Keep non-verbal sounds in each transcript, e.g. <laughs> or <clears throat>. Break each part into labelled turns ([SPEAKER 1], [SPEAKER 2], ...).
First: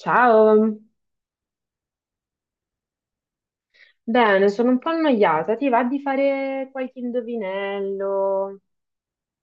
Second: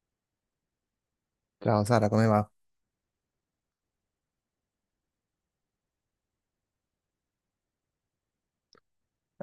[SPEAKER 1] Ciao,
[SPEAKER 2] Ciao Sara, come va?
[SPEAKER 1] bene, sono un po' annoiata. Ti va di fare qualche indovinello?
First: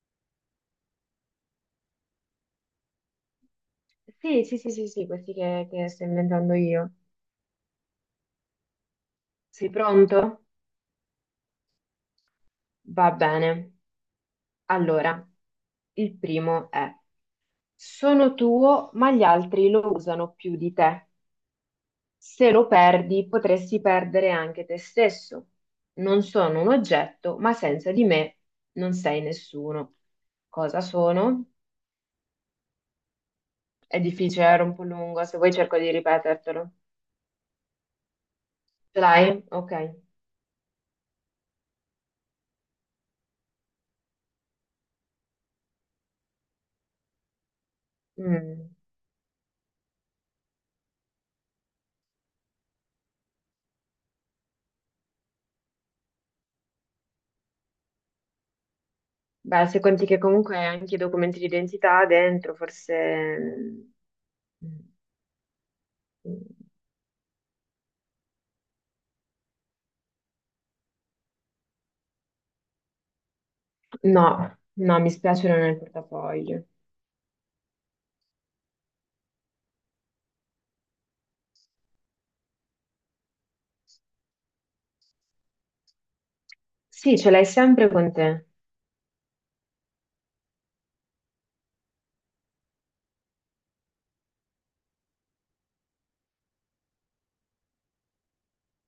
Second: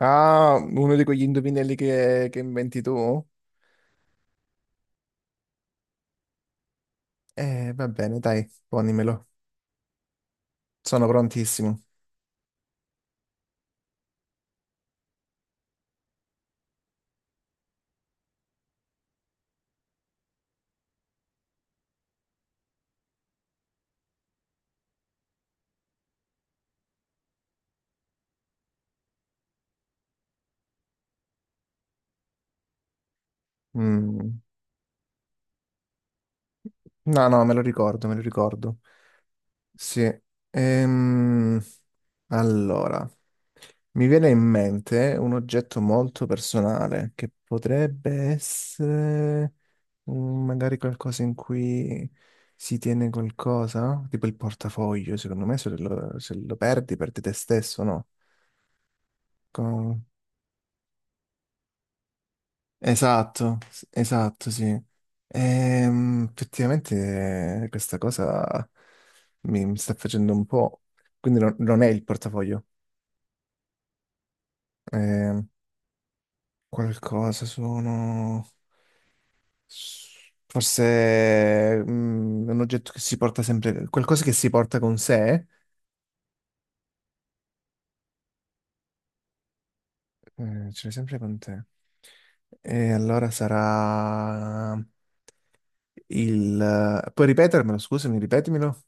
[SPEAKER 2] Ah, uno di quegli indovinelli che inventi tu?
[SPEAKER 1] Sì, sì, sì, sì, sì, questi che sto inventando io.
[SPEAKER 2] Va bene, dai, ponimelo.
[SPEAKER 1] Sei pronto?
[SPEAKER 2] Sono prontissimo.
[SPEAKER 1] Va bene. Allora, il primo è: sono tuo, ma gli altri lo usano più di te. Se lo perdi, potresti perdere anche te stesso. Non sono un oggetto, ma senza di me non sei nessuno. Cosa sono? È
[SPEAKER 2] Mm.
[SPEAKER 1] difficile, era un po' lungo, se vuoi cerco di ripetertelo.
[SPEAKER 2] No, no, me lo ricordo, me lo ricordo.
[SPEAKER 1] Ce l'hai? Ok.
[SPEAKER 2] Sì. Ehm, allora, mi viene in mente un oggetto molto personale che potrebbe
[SPEAKER 1] Mm.
[SPEAKER 2] essere magari qualcosa in cui si tiene qualcosa, tipo il portafoglio, secondo me se lo perdi, perdi te stesso, no?
[SPEAKER 1] Beh, se
[SPEAKER 2] Co-
[SPEAKER 1] conti che comunque hai anche i documenti di identità dentro,
[SPEAKER 2] Esatto,
[SPEAKER 1] forse...
[SPEAKER 2] esatto, sì.
[SPEAKER 1] Mm.
[SPEAKER 2] Effettivamente questa cosa mi sta facendo un po'. Quindi non è il portafoglio.
[SPEAKER 1] No, no, mi
[SPEAKER 2] Ehm,
[SPEAKER 1] spiace, non è nel portafoglio.
[SPEAKER 2] qualcosa sono. Forse un oggetto che si porta sempre. Qualcosa che si porta con sé.
[SPEAKER 1] Sì, ce l'hai sempre con te.
[SPEAKER 2] Ce l'hai sempre con te. E allora sarà il... Puoi ripetermelo, scusami, ripetimelo?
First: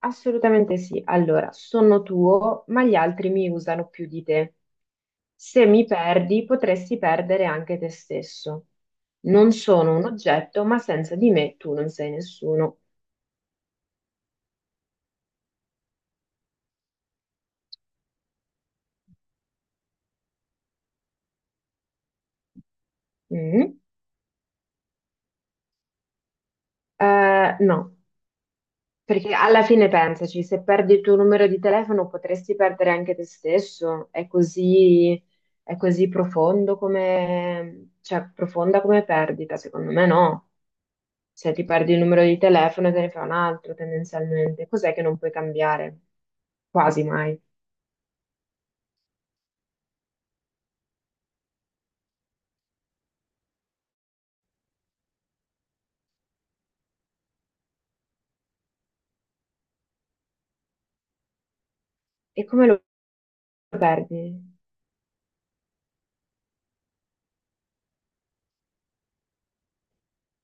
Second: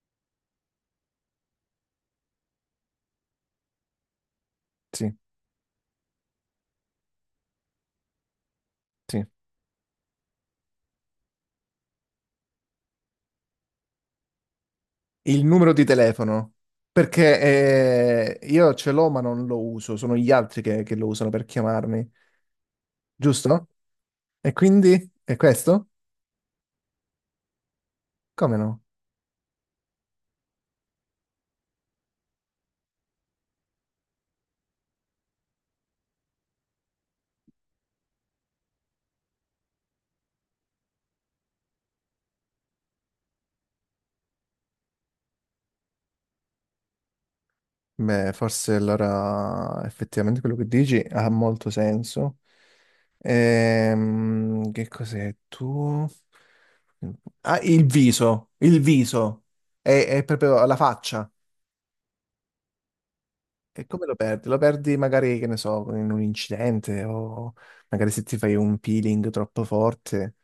[SPEAKER 1] Assolutamente sì. Allora, sono tuo, ma gli altri mi usano più di te.
[SPEAKER 2] Sì,
[SPEAKER 1] Se mi perdi, potresti perdere anche te stesso.
[SPEAKER 2] sì.
[SPEAKER 1] Non sono un oggetto, ma senza di me tu non sei nessuno.
[SPEAKER 2] Il numero di telefono, perché io ce l'ho ma non lo uso, sono gli altri che lo usano per chiamarmi, giusto?
[SPEAKER 1] Mm.
[SPEAKER 2] E quindi è questo?
[SPEAKER 1] No,
[SPEAKER 2] Come no?
[SPEAKER 1] perché alla fine pensaci, se perdi il tuo numero di telefono potresti perdere anche te stesso, è così profondo come, cioè, profonda come perdita, secondo me no. Se ti perdi il numero di telefono te ne fai un altro tendenzialmente, cos'è che non puoi cambiare? Quasi mai.
[SPEAKER 2] Beh, forse allora effettivamente quello che dici ha molto senso. Che cos'è tu? Ah, il viso, è proprio la faccia.
[SPEAKER 1] E come lo
[SPEAKER 2] E come lo
[SPEAKER 1] perdi?
[SPEAKER 2] perdi? Lo perdi magari, che ne so, in un incidente o magari se ti fai un peeling troppo forte,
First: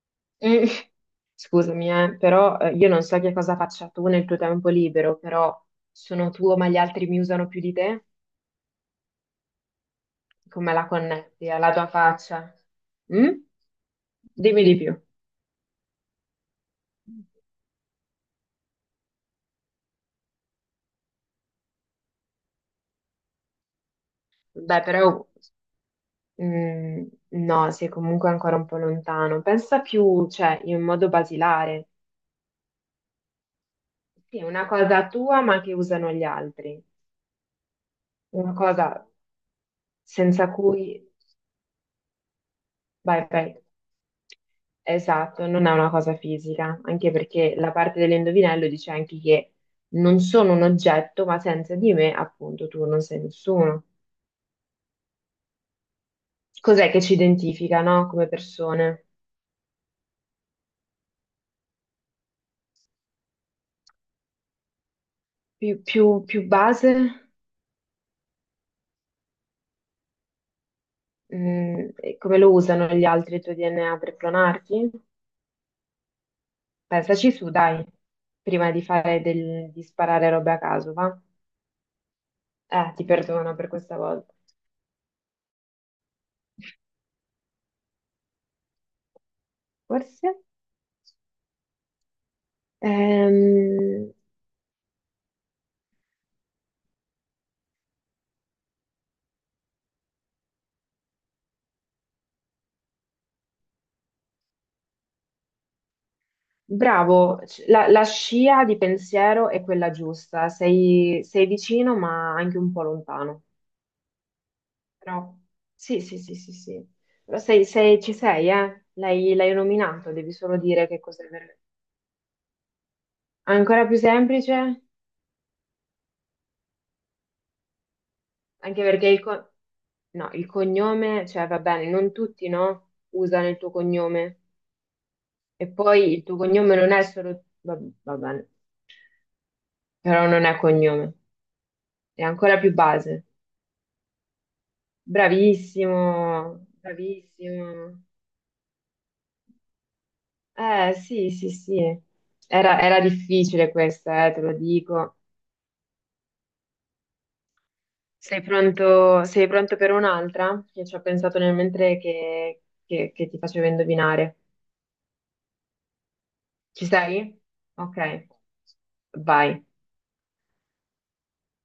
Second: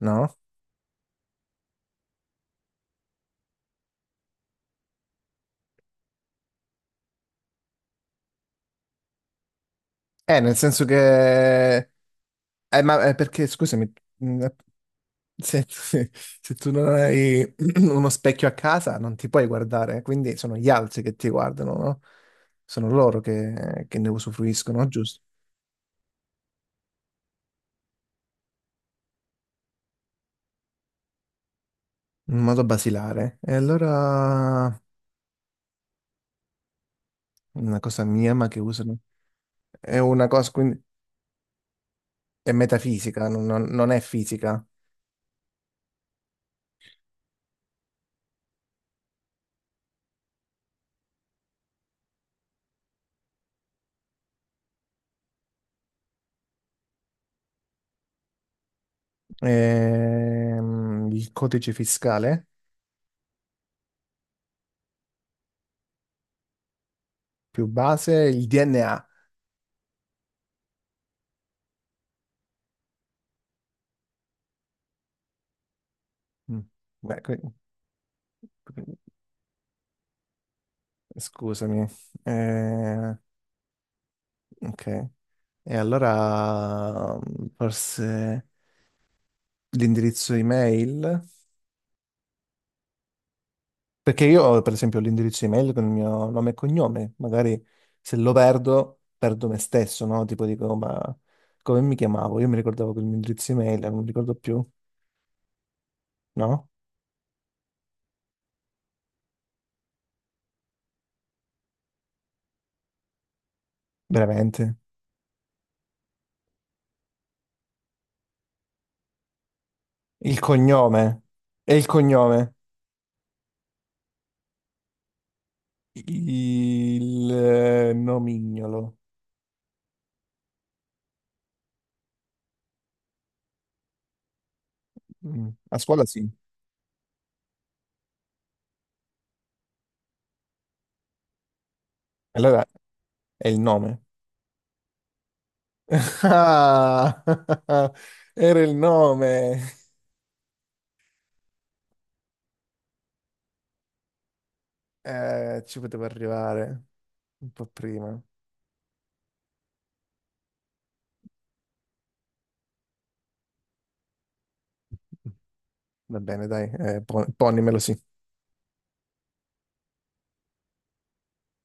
[SPEAKER 2] no?
[SPEAKER 1] Mm. <laughs> Scusami, però io non so che cosa faccia tu nel tuo tempo libero, però sono tuo ma gli altri mi usano più di te?
[SPEAKER 2] Nel
[SPEAKER 1] Come
[SPEAKER 2] senso
[SPEAKER 1] la connetti alla
[SPEAKER 2] che...
[SPEAKER 1] tua faccia?
[SPEAKER 2] Ma
[SPEAKER 1] Mm?
[SPEAKER 2] perché, scusami, mh,
[SPEAKER 1] Dimmi di più.
[SPEAKER 2] se, <laughs> se tu non hai <clears throat> uno specchio a casa non ti puoi guardare, quindi sono gli altri che ti guardano, no? Sono loro che ne
[SPEAKER 1] Beh,
[SPEAKER 2] usufruiscono, giusto?
[SPEAKER 1] però mm, no, sei comunque ancora un po' lontano. Pensa più, cioè, in modo basilare.
[SPEAKER 2] In modo basilare. E
[SPEAKER 1] Sì, è una
[SPEAKER 2] allora
[SPEAKER 1] cosa tua, ma che usano gli altri.
[SPEAKER 2] una cosa mia, ma
[SPEAKER 1] Una
[SPEAKER 2] che usano...
[SPEAKER 1] cosa
[SPEAKER 2] È una
[SPEAKER 1] senza
[SPEAKER 2] cosa, quindi...
[SPEAKER 1] cui...
[SPEAKER 2] È
[SPEAKER 1] Vai,
[SPEAKER 2] metafisica,
[SPEAKER 1] vai.
[SPEAKER 2] non è fisica.
[SPEAKER 1] Esatto, non è una cosa fisica, anche perché la parte dell'indovinello dice anche che non sono un oggetto, ma senza di me, appunto, tu non sei nessuno. Cos'è che ci identifica, no? Come persone?
[SPEAKER 2] Il codice fiscale
[SPEAKER 1] Più, più base?
[SPEAKER 2] più base, il DNA.
[SPEAKER 1] Mm, e come lo usano gli altri il tuo DNA per clonarti?
[SPEAKER 2] Mm. Beh,
[SPEAKER 1] Pensaci su, dai, prima di fare di sparare robe a caso, va?
[SPEAKER 2] scusami.
[SPEAKER 1] Ti
[SPEAKER 2] Eh,
[SPEAKER 1] perdono per questa volta.
[SPEAKER 2] ok. E allora forse
[SPEAKER 1] Forse?
[SPEAKER 2] l'indirizzo email?
[SPEAKER 1] Ehm,
[SPEAKER 2] Perché io ho per esempio l'indirizzo email con il mio nome e cognome. Magari se lo perdo, perdo me stesso, no? Tipo dico, ma come mi chiamavo? Io mi ricordavo che il mio indirizzo email, non mi ricordo più, no?
[SPEAKER 1] bravo, la, la scia di pensiero è quella giusta, sei vicino ma anche un po' lontano.
[SPEAKER 2] Veramente.
[SPEAKER 1] Però sì, sì, sì, sì, sì. Lo sei, ci sei, eh? L'hai nominato, devi
[SPEAKER 2] Il
[SPEAKER 1] solo dire che
[SPEAKER 2] cognome.
[SPEAKER 1] cos'è veramente.
[SPEAKER 2] E il cognome.
[SPEAKER 1] Ancora più semplice,
[SPEAKER 2] Il
[SPEAKER 1] anche
[SPEAKER 2] nomignolo.
[SPEAKER 1] perché il, no, il cognome, cioè va bene, non tutti, no? Usano il tuo cognome.
[SPEAKER 2] Mm.
[SPEAKER 1] E
[SPEAKER 2] A scuola
[SPEAKER 1] poi il
[SPEAKER 2] sì.
[SPEAKER 1] tuo cognome non è solo, va, va bene, però non è cognome, è ancora
[SPEAKER 2] Allora
[SPEAKER 1] più base.
[SPEAKER 2] è il nome. <laughs>
[SPEAKER 1] Bravissimo,
[SPEAKER 2] Ah! <laughs>
[SPEAKER 1] bravissimo.
[SPEAKER 2] Era il nome.
[SPEAKER 1] Sì, sì, sì. Era, era difficile questa, te lo dico.
[SPEAKER 2] Ci potevo arrivare un po' prima.
[SPEAKER 1] Sei pronto per un'altra? Che ci ho pensato nel mentre che, che ti facevo indovinare.
[SPEAKER 2] Va bene, dai,
[SPEAKER 1] Ci sei?
[SPEAKER 2] ponimelo
[SPEAKER 1] Ok,
[SPEAKER 2] sì.
[SPEAKER 1] vai.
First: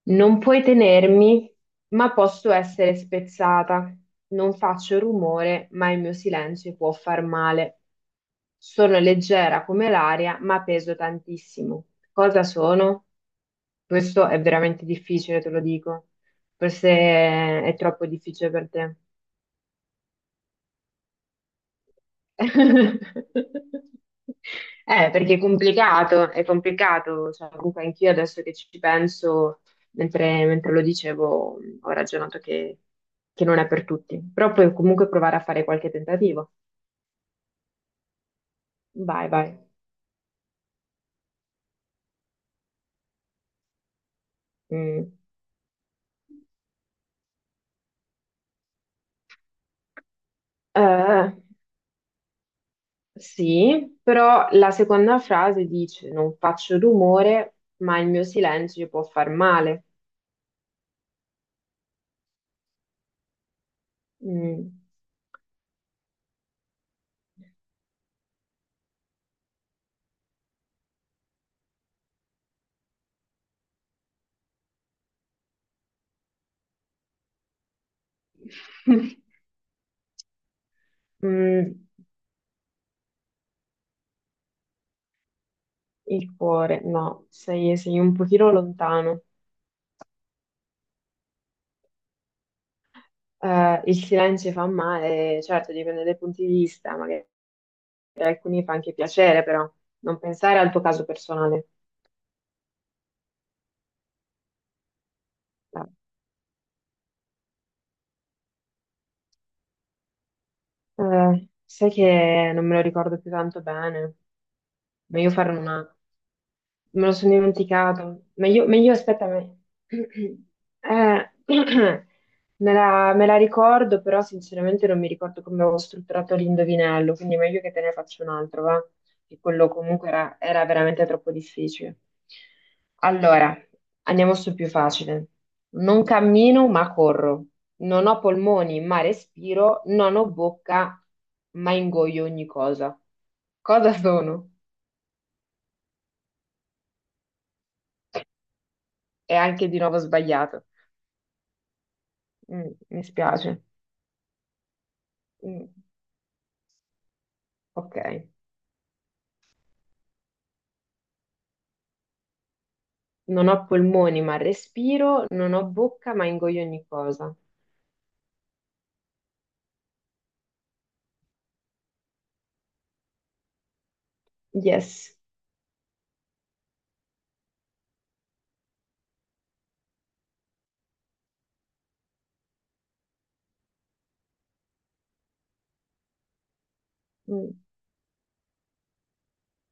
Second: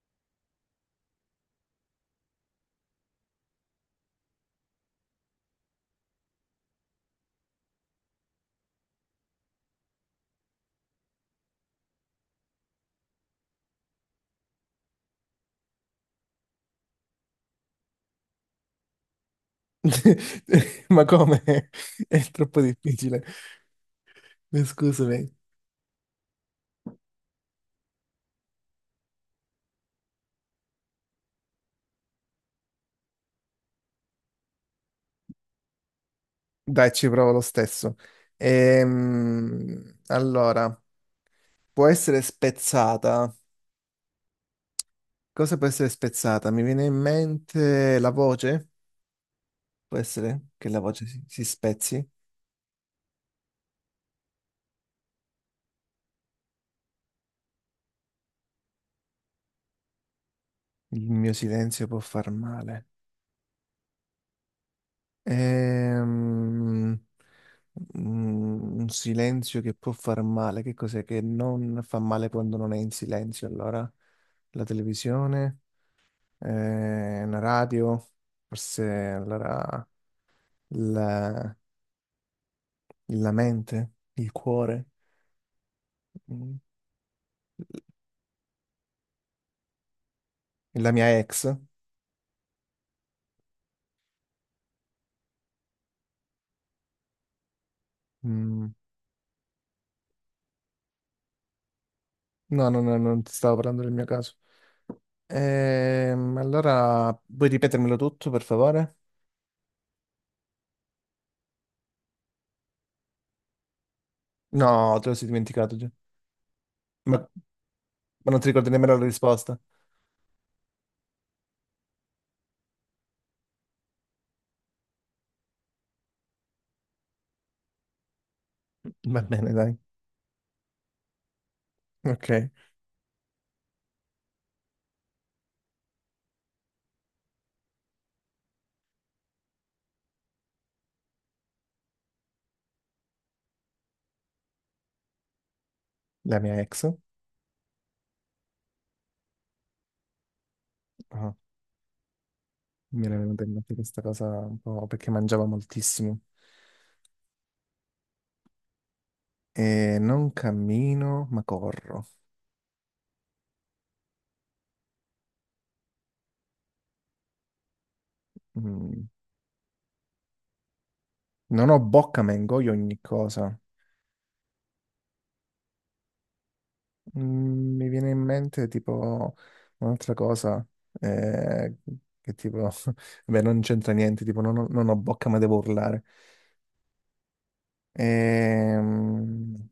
[SPEAKER 1] Non puoi tenermi, ma posso essere spezzata. Non faccio rumore, ma il mio silenzio può far male. Sono leggera come l'aria, ma peso tantissimo. Cosa sono? Questo è veramente difficile, te lo dico. Forse è troppo difficile per te.
[SPEAKER 2] <laughs> Ma come? <laughs> È troppo
[SPEAKER 1] Eh,
[SPEAKER 2] difficile. Scusami.
[SPEAKER 1] perché è complicato, cioè, comunque anch'io adesso che ci penso, mentre lo dicevo, ho ragionato che non è per tutti, però puoi comunque provare a fare qualche tentativo.
[SPEAKER 2] Dai, ci provo lo stesso.
[SPEAKER 1] Vai, vai.
[SPEAKER 2] Allora. Può essere spezzata.
[SPEAKER 1] Mm.
[SPEAKER 2] Cosa può essere spezzata? Mi viene in mente la voce? Può essere che la voce
[SPEAKER 1] Eh,
[SPEAKER 2] si spezzi?
[SPEAKER 1] sì, però la seconda frase dice: Non faccio rumore, ma il mio silenzio può far male.
[SPEAKER 2] Il mio silenzio può far male.
[SPEAKER 1] Mm.
[SPEAKER 2] Ehm, un silenzio che può far male. Che cos'è che non fa male quando non è in silenzio? Allora, la televisione, la radio, forse
[SPEAKER 1] <laughs>
[SPEAKER 2] allora la,
[SPEAKER 1] Mm.
[SPEAKER 2] la mente, il cuore,
[SPEAKER 1] Il
[SPEAKER 2] mm,
[SPEAKER 1] cuore, no, sei, sei un pochino lontano.
[SPEAKER 2] la mia ex.
[SPEAKER 1] Il silenzio fa male, certo, dipende dai punti di vista, magari per alcuni
[SPEAKER 2] Mm.
[SPEAKER 1] fa anche piacere, però non pensare al tuo caso personale.
[SPEAKER 2] No, no, no, non ti stavo parlando del mio caso. Allora, puoi ripetermelo tutto, per favore?
[SPEAKER 1] Sai che non me lo ricordo più tanto bene,
[SPEAKER 2] No, te lo sei
[SPEAKER 1] meglio fare
[SPEAKER 2] dimenticato già.
[SPEAKER 1] una... Me lo
[SPEAKER 2] Ma,
[SPEAKER 1] sono dimenticato.
[SPEAKER 2] ma non ti
[SPEAKER 1] Meglio,
[SPEAKER 2] ricordi
[SPEAKER 1] meglio
[SPEAKER 2] nemmeno la
[SPEAKER 1] aspettami.
[SPEAKER 2] risposta?
[SPEAKER 1] <clears throat> <clears throat> Me la ricordo, però sinceramente non mi ricordo come avevo strutturato l'indovinello, quindi è meglio che te ne faccio un altro, va?
[SPEAKER 2] Va
[SPEAKER 1] Che
[SPEAKER 2] bene,
[SPEAKER 1] quello
[SPEAKER 2] dai.
[SPEAKER 1] comunque era, era veramente troppo difficile.
[SPEAKER 2] Ok.
[SPEAKER 1] Allora, andiamo sul più facile. Non cammino, ma corro. Non ho polmoni, ma respiro. Non ho bocca, ma ingoio ogni cosa. Cosa sono?
[SPEAKER 2] La mia ex.
[SPEAKER 1] È anche di nuovo sbagliato.
[SPEAKER 2] Ah,
[SPEAKER 1] Mm, mi
[SPEAKER 2] mi era venuta in
[SPEAKER 1] spiace.
[SPEAKER 2] mente questa cosa un po' perché mangiava
[SPEAKER 1] Mm,
[SPEAKER 2] moltissimo.
[SPEAKER 1] ok.
[SPEAKER 2] E non cammino, ma corro.
[SPEAKER 1] Non ho polmoni ma respiro, non ho bocca ma ingoio ogni cosa.
[SPEAKER 2] Mm. Non ho bocca, ma ingoio ogni cosa.
[SPEAKER 1] Yes.
[SPEAKER 2] Mm, mi viene in mente tipo un'altra cosa eh, che tipo, <laughs> beh, non c'entra niente, tipo non ho bocca ma devo urlare.
[SPEAKER 1] Mm,
[SPEAKER 2] Ehm,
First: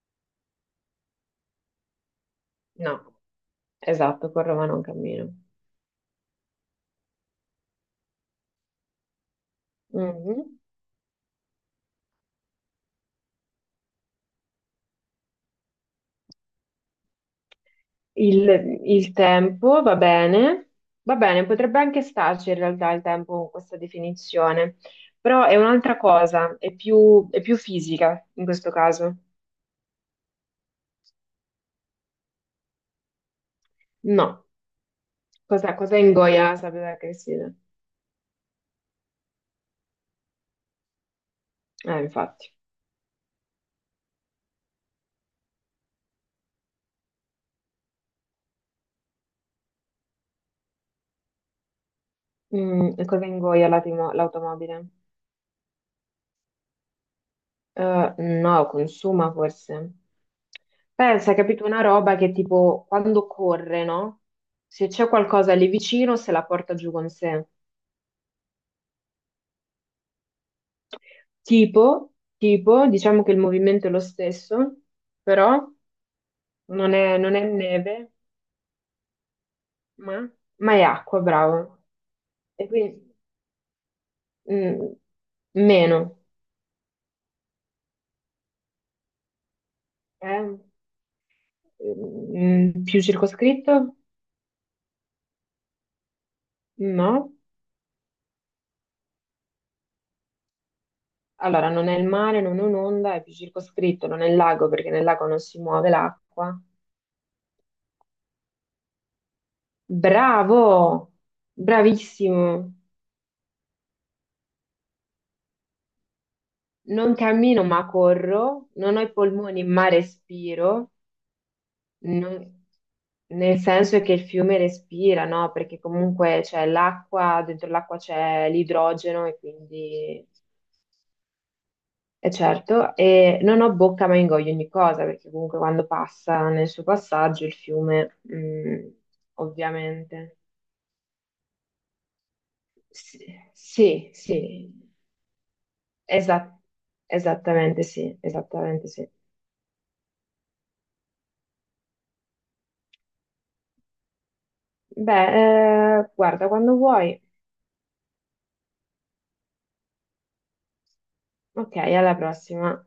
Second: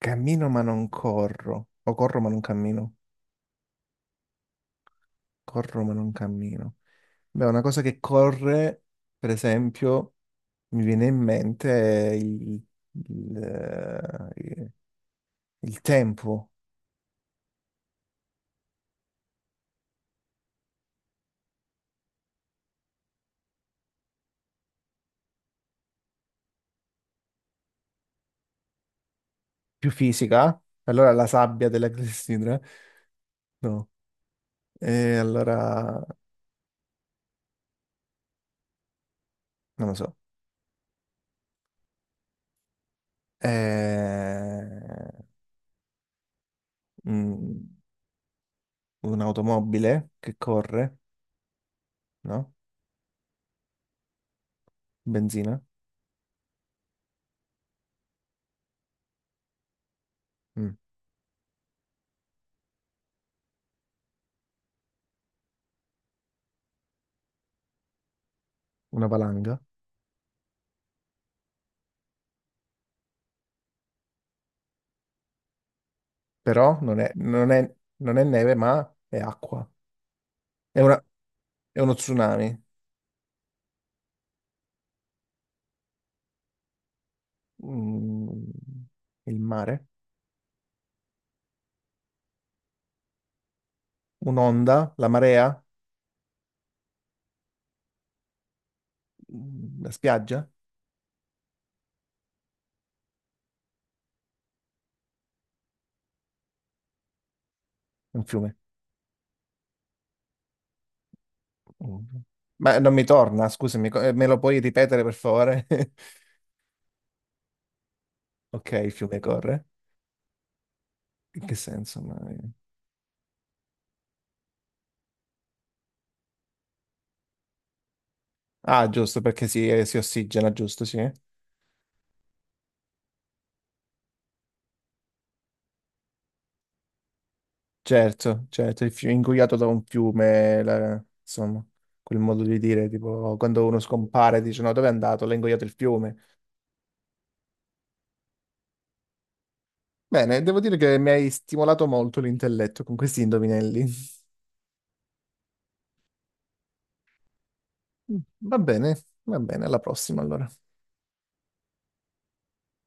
[SPEAKER 2] cammino ma non corro, o corro ma non cammino,
[SPEAKER 1] no, esatto, con Roma non cammino.
[SPEAKER 2] corro ma non cammino. Beh, una cosa che corre, per esempio,
[SPEAKER 1] Mhm.
[SPEAKER 2] mi viene in mente il, eh, il tempo
[SPEAKER 1] Il, il tempo va bene. Va bene, potrebbe anche starci in realtà il tempo con questa definizione, però è un'altra cosa, è più fisica in questo caso.
[SPEAKER 2] più fisica, allora la sabbia della <laughs> clessidra, no.
[SPEAKER 1] No.
[SPEAKER 2] E
[SPEAKER 1] Cosa, cosa
[SPEAKER 2] allora,
[SPEAKER 1] ingoia? Sapete che si...
[SPEAKER 2] non lo so,
[SPEAKER 1] infatti.
[SPEAKER 2] è mm, un'automobile che corre, no?
[SPEAKER 1] Mm, e cosa ingoia l'automobile?
[SPEAKER 2] Benzina,
[SPEAKER 1] No, consuma forse.
[SPEAKER 2] Mm,
[SPEAKER 1] Pensa, capito, una roba che tipo quando corre, no? Se c'è qualcosa lì vicino, se la porta giù con sé.
[SPEAKER 2] una valanga,
[SPEAKER 1] Tipo, tipo, diciamo che il movimento è lo stesso, però
[SPEAKER 2] però
[SPEAKER 1] non è, non è neve,
[SPEAKER 2] non è neve, ma è acqua.
[SPEAKER 1] ma, ma
[SPEAKER 2] È
[SPEAKER 1] è
[SPEAKER 2] una-
[SPEAKER 1] acqua, bravo.
[SPEAKER 2] è uno tsunami,
[SPEAKER 1] E quindi mm, meno,
[SPEAKER 2] Mm, il mare,
[SPEAKER 1] eh? Mm, più circoscritto?
[SPEAKER 2] un'onda, la marea,
[SPEAKER 1] No.
[SPEAKER 2] La spiaggia,
[SPEAKER 1] Allora, non è il mare, non è un'onda, è più circoscritto, non è il lago perché nel lago non si muove l'acqua.
[SPEAKER 2] un fiume.
[SPEAKER 1] Bravo!
[SPEAKER 2] Mm.
[SPEAKER 1] Bravissimo!
[SPEAKER 2] Ma non mi torna, scusami, me lo puoi ripetere per favore? <laughs>
[SPEAKER 1] Non cammino ma corro,
[SPEAKER 2] Ok, il
[SPEAKER 1] non ho i
[SPEAKER 2] fiume
[SPEAKER 1] polmoni
[SPEAKER 2] corre.
[SPEAKER 1] ma respiro,
[SPEAKER 2] In che senso? Ma...
[SPEAKER 1] non- nel senso è che il fiume respira, no? Perché comunque c'è l'acqua, dentro l'acqua c'è
[SPEAKER 2] Ah, giusto,
[SPEAKER 1] l'idrogeno e
[SPEAKER 2] perché si, si
[SPEAKER 1] quindi...
[SPEAKER 2] ossigena, giusto, sì.
[SPEAKER 1] E certo, e non ho bocca ma ingoio ogni cosa, perché comunque quando passa nel suo passaggio il fiume,
[SPEAKER 2] Certo, certo,
[SPEAKER 1] mm,
[SPEAKER 2] il fiume, ingoiato da un
[SPEAKER 1] ovviamente.
[SPEAKER 2] fiume, insomma, quel modo di dire,
[SPEAKER 1] Sì,
[SPEAKER 2] tipo, quando uno
[SPEAKER 1] sì,
[SPEAKER 2] scompare dice,
[SPEAKER 1] sì,
[SPEAKER 2] no, dove è andato? L'ha ingoiato il fiume.
[SPEAKER 1] Esa- esattamente sì, esattamente sì.
[SPEAKER 2] Bene, devo dire che mi hai stimolato molto l'intelletto con questi indovinelli.
[SPEAKER 1] Beh, guarda, quando vuoi.
[SPEAKER 2] <laughs> Va bene, va bene, alla prossima allora.
[SPEAKER 1] Ok, alla prossima.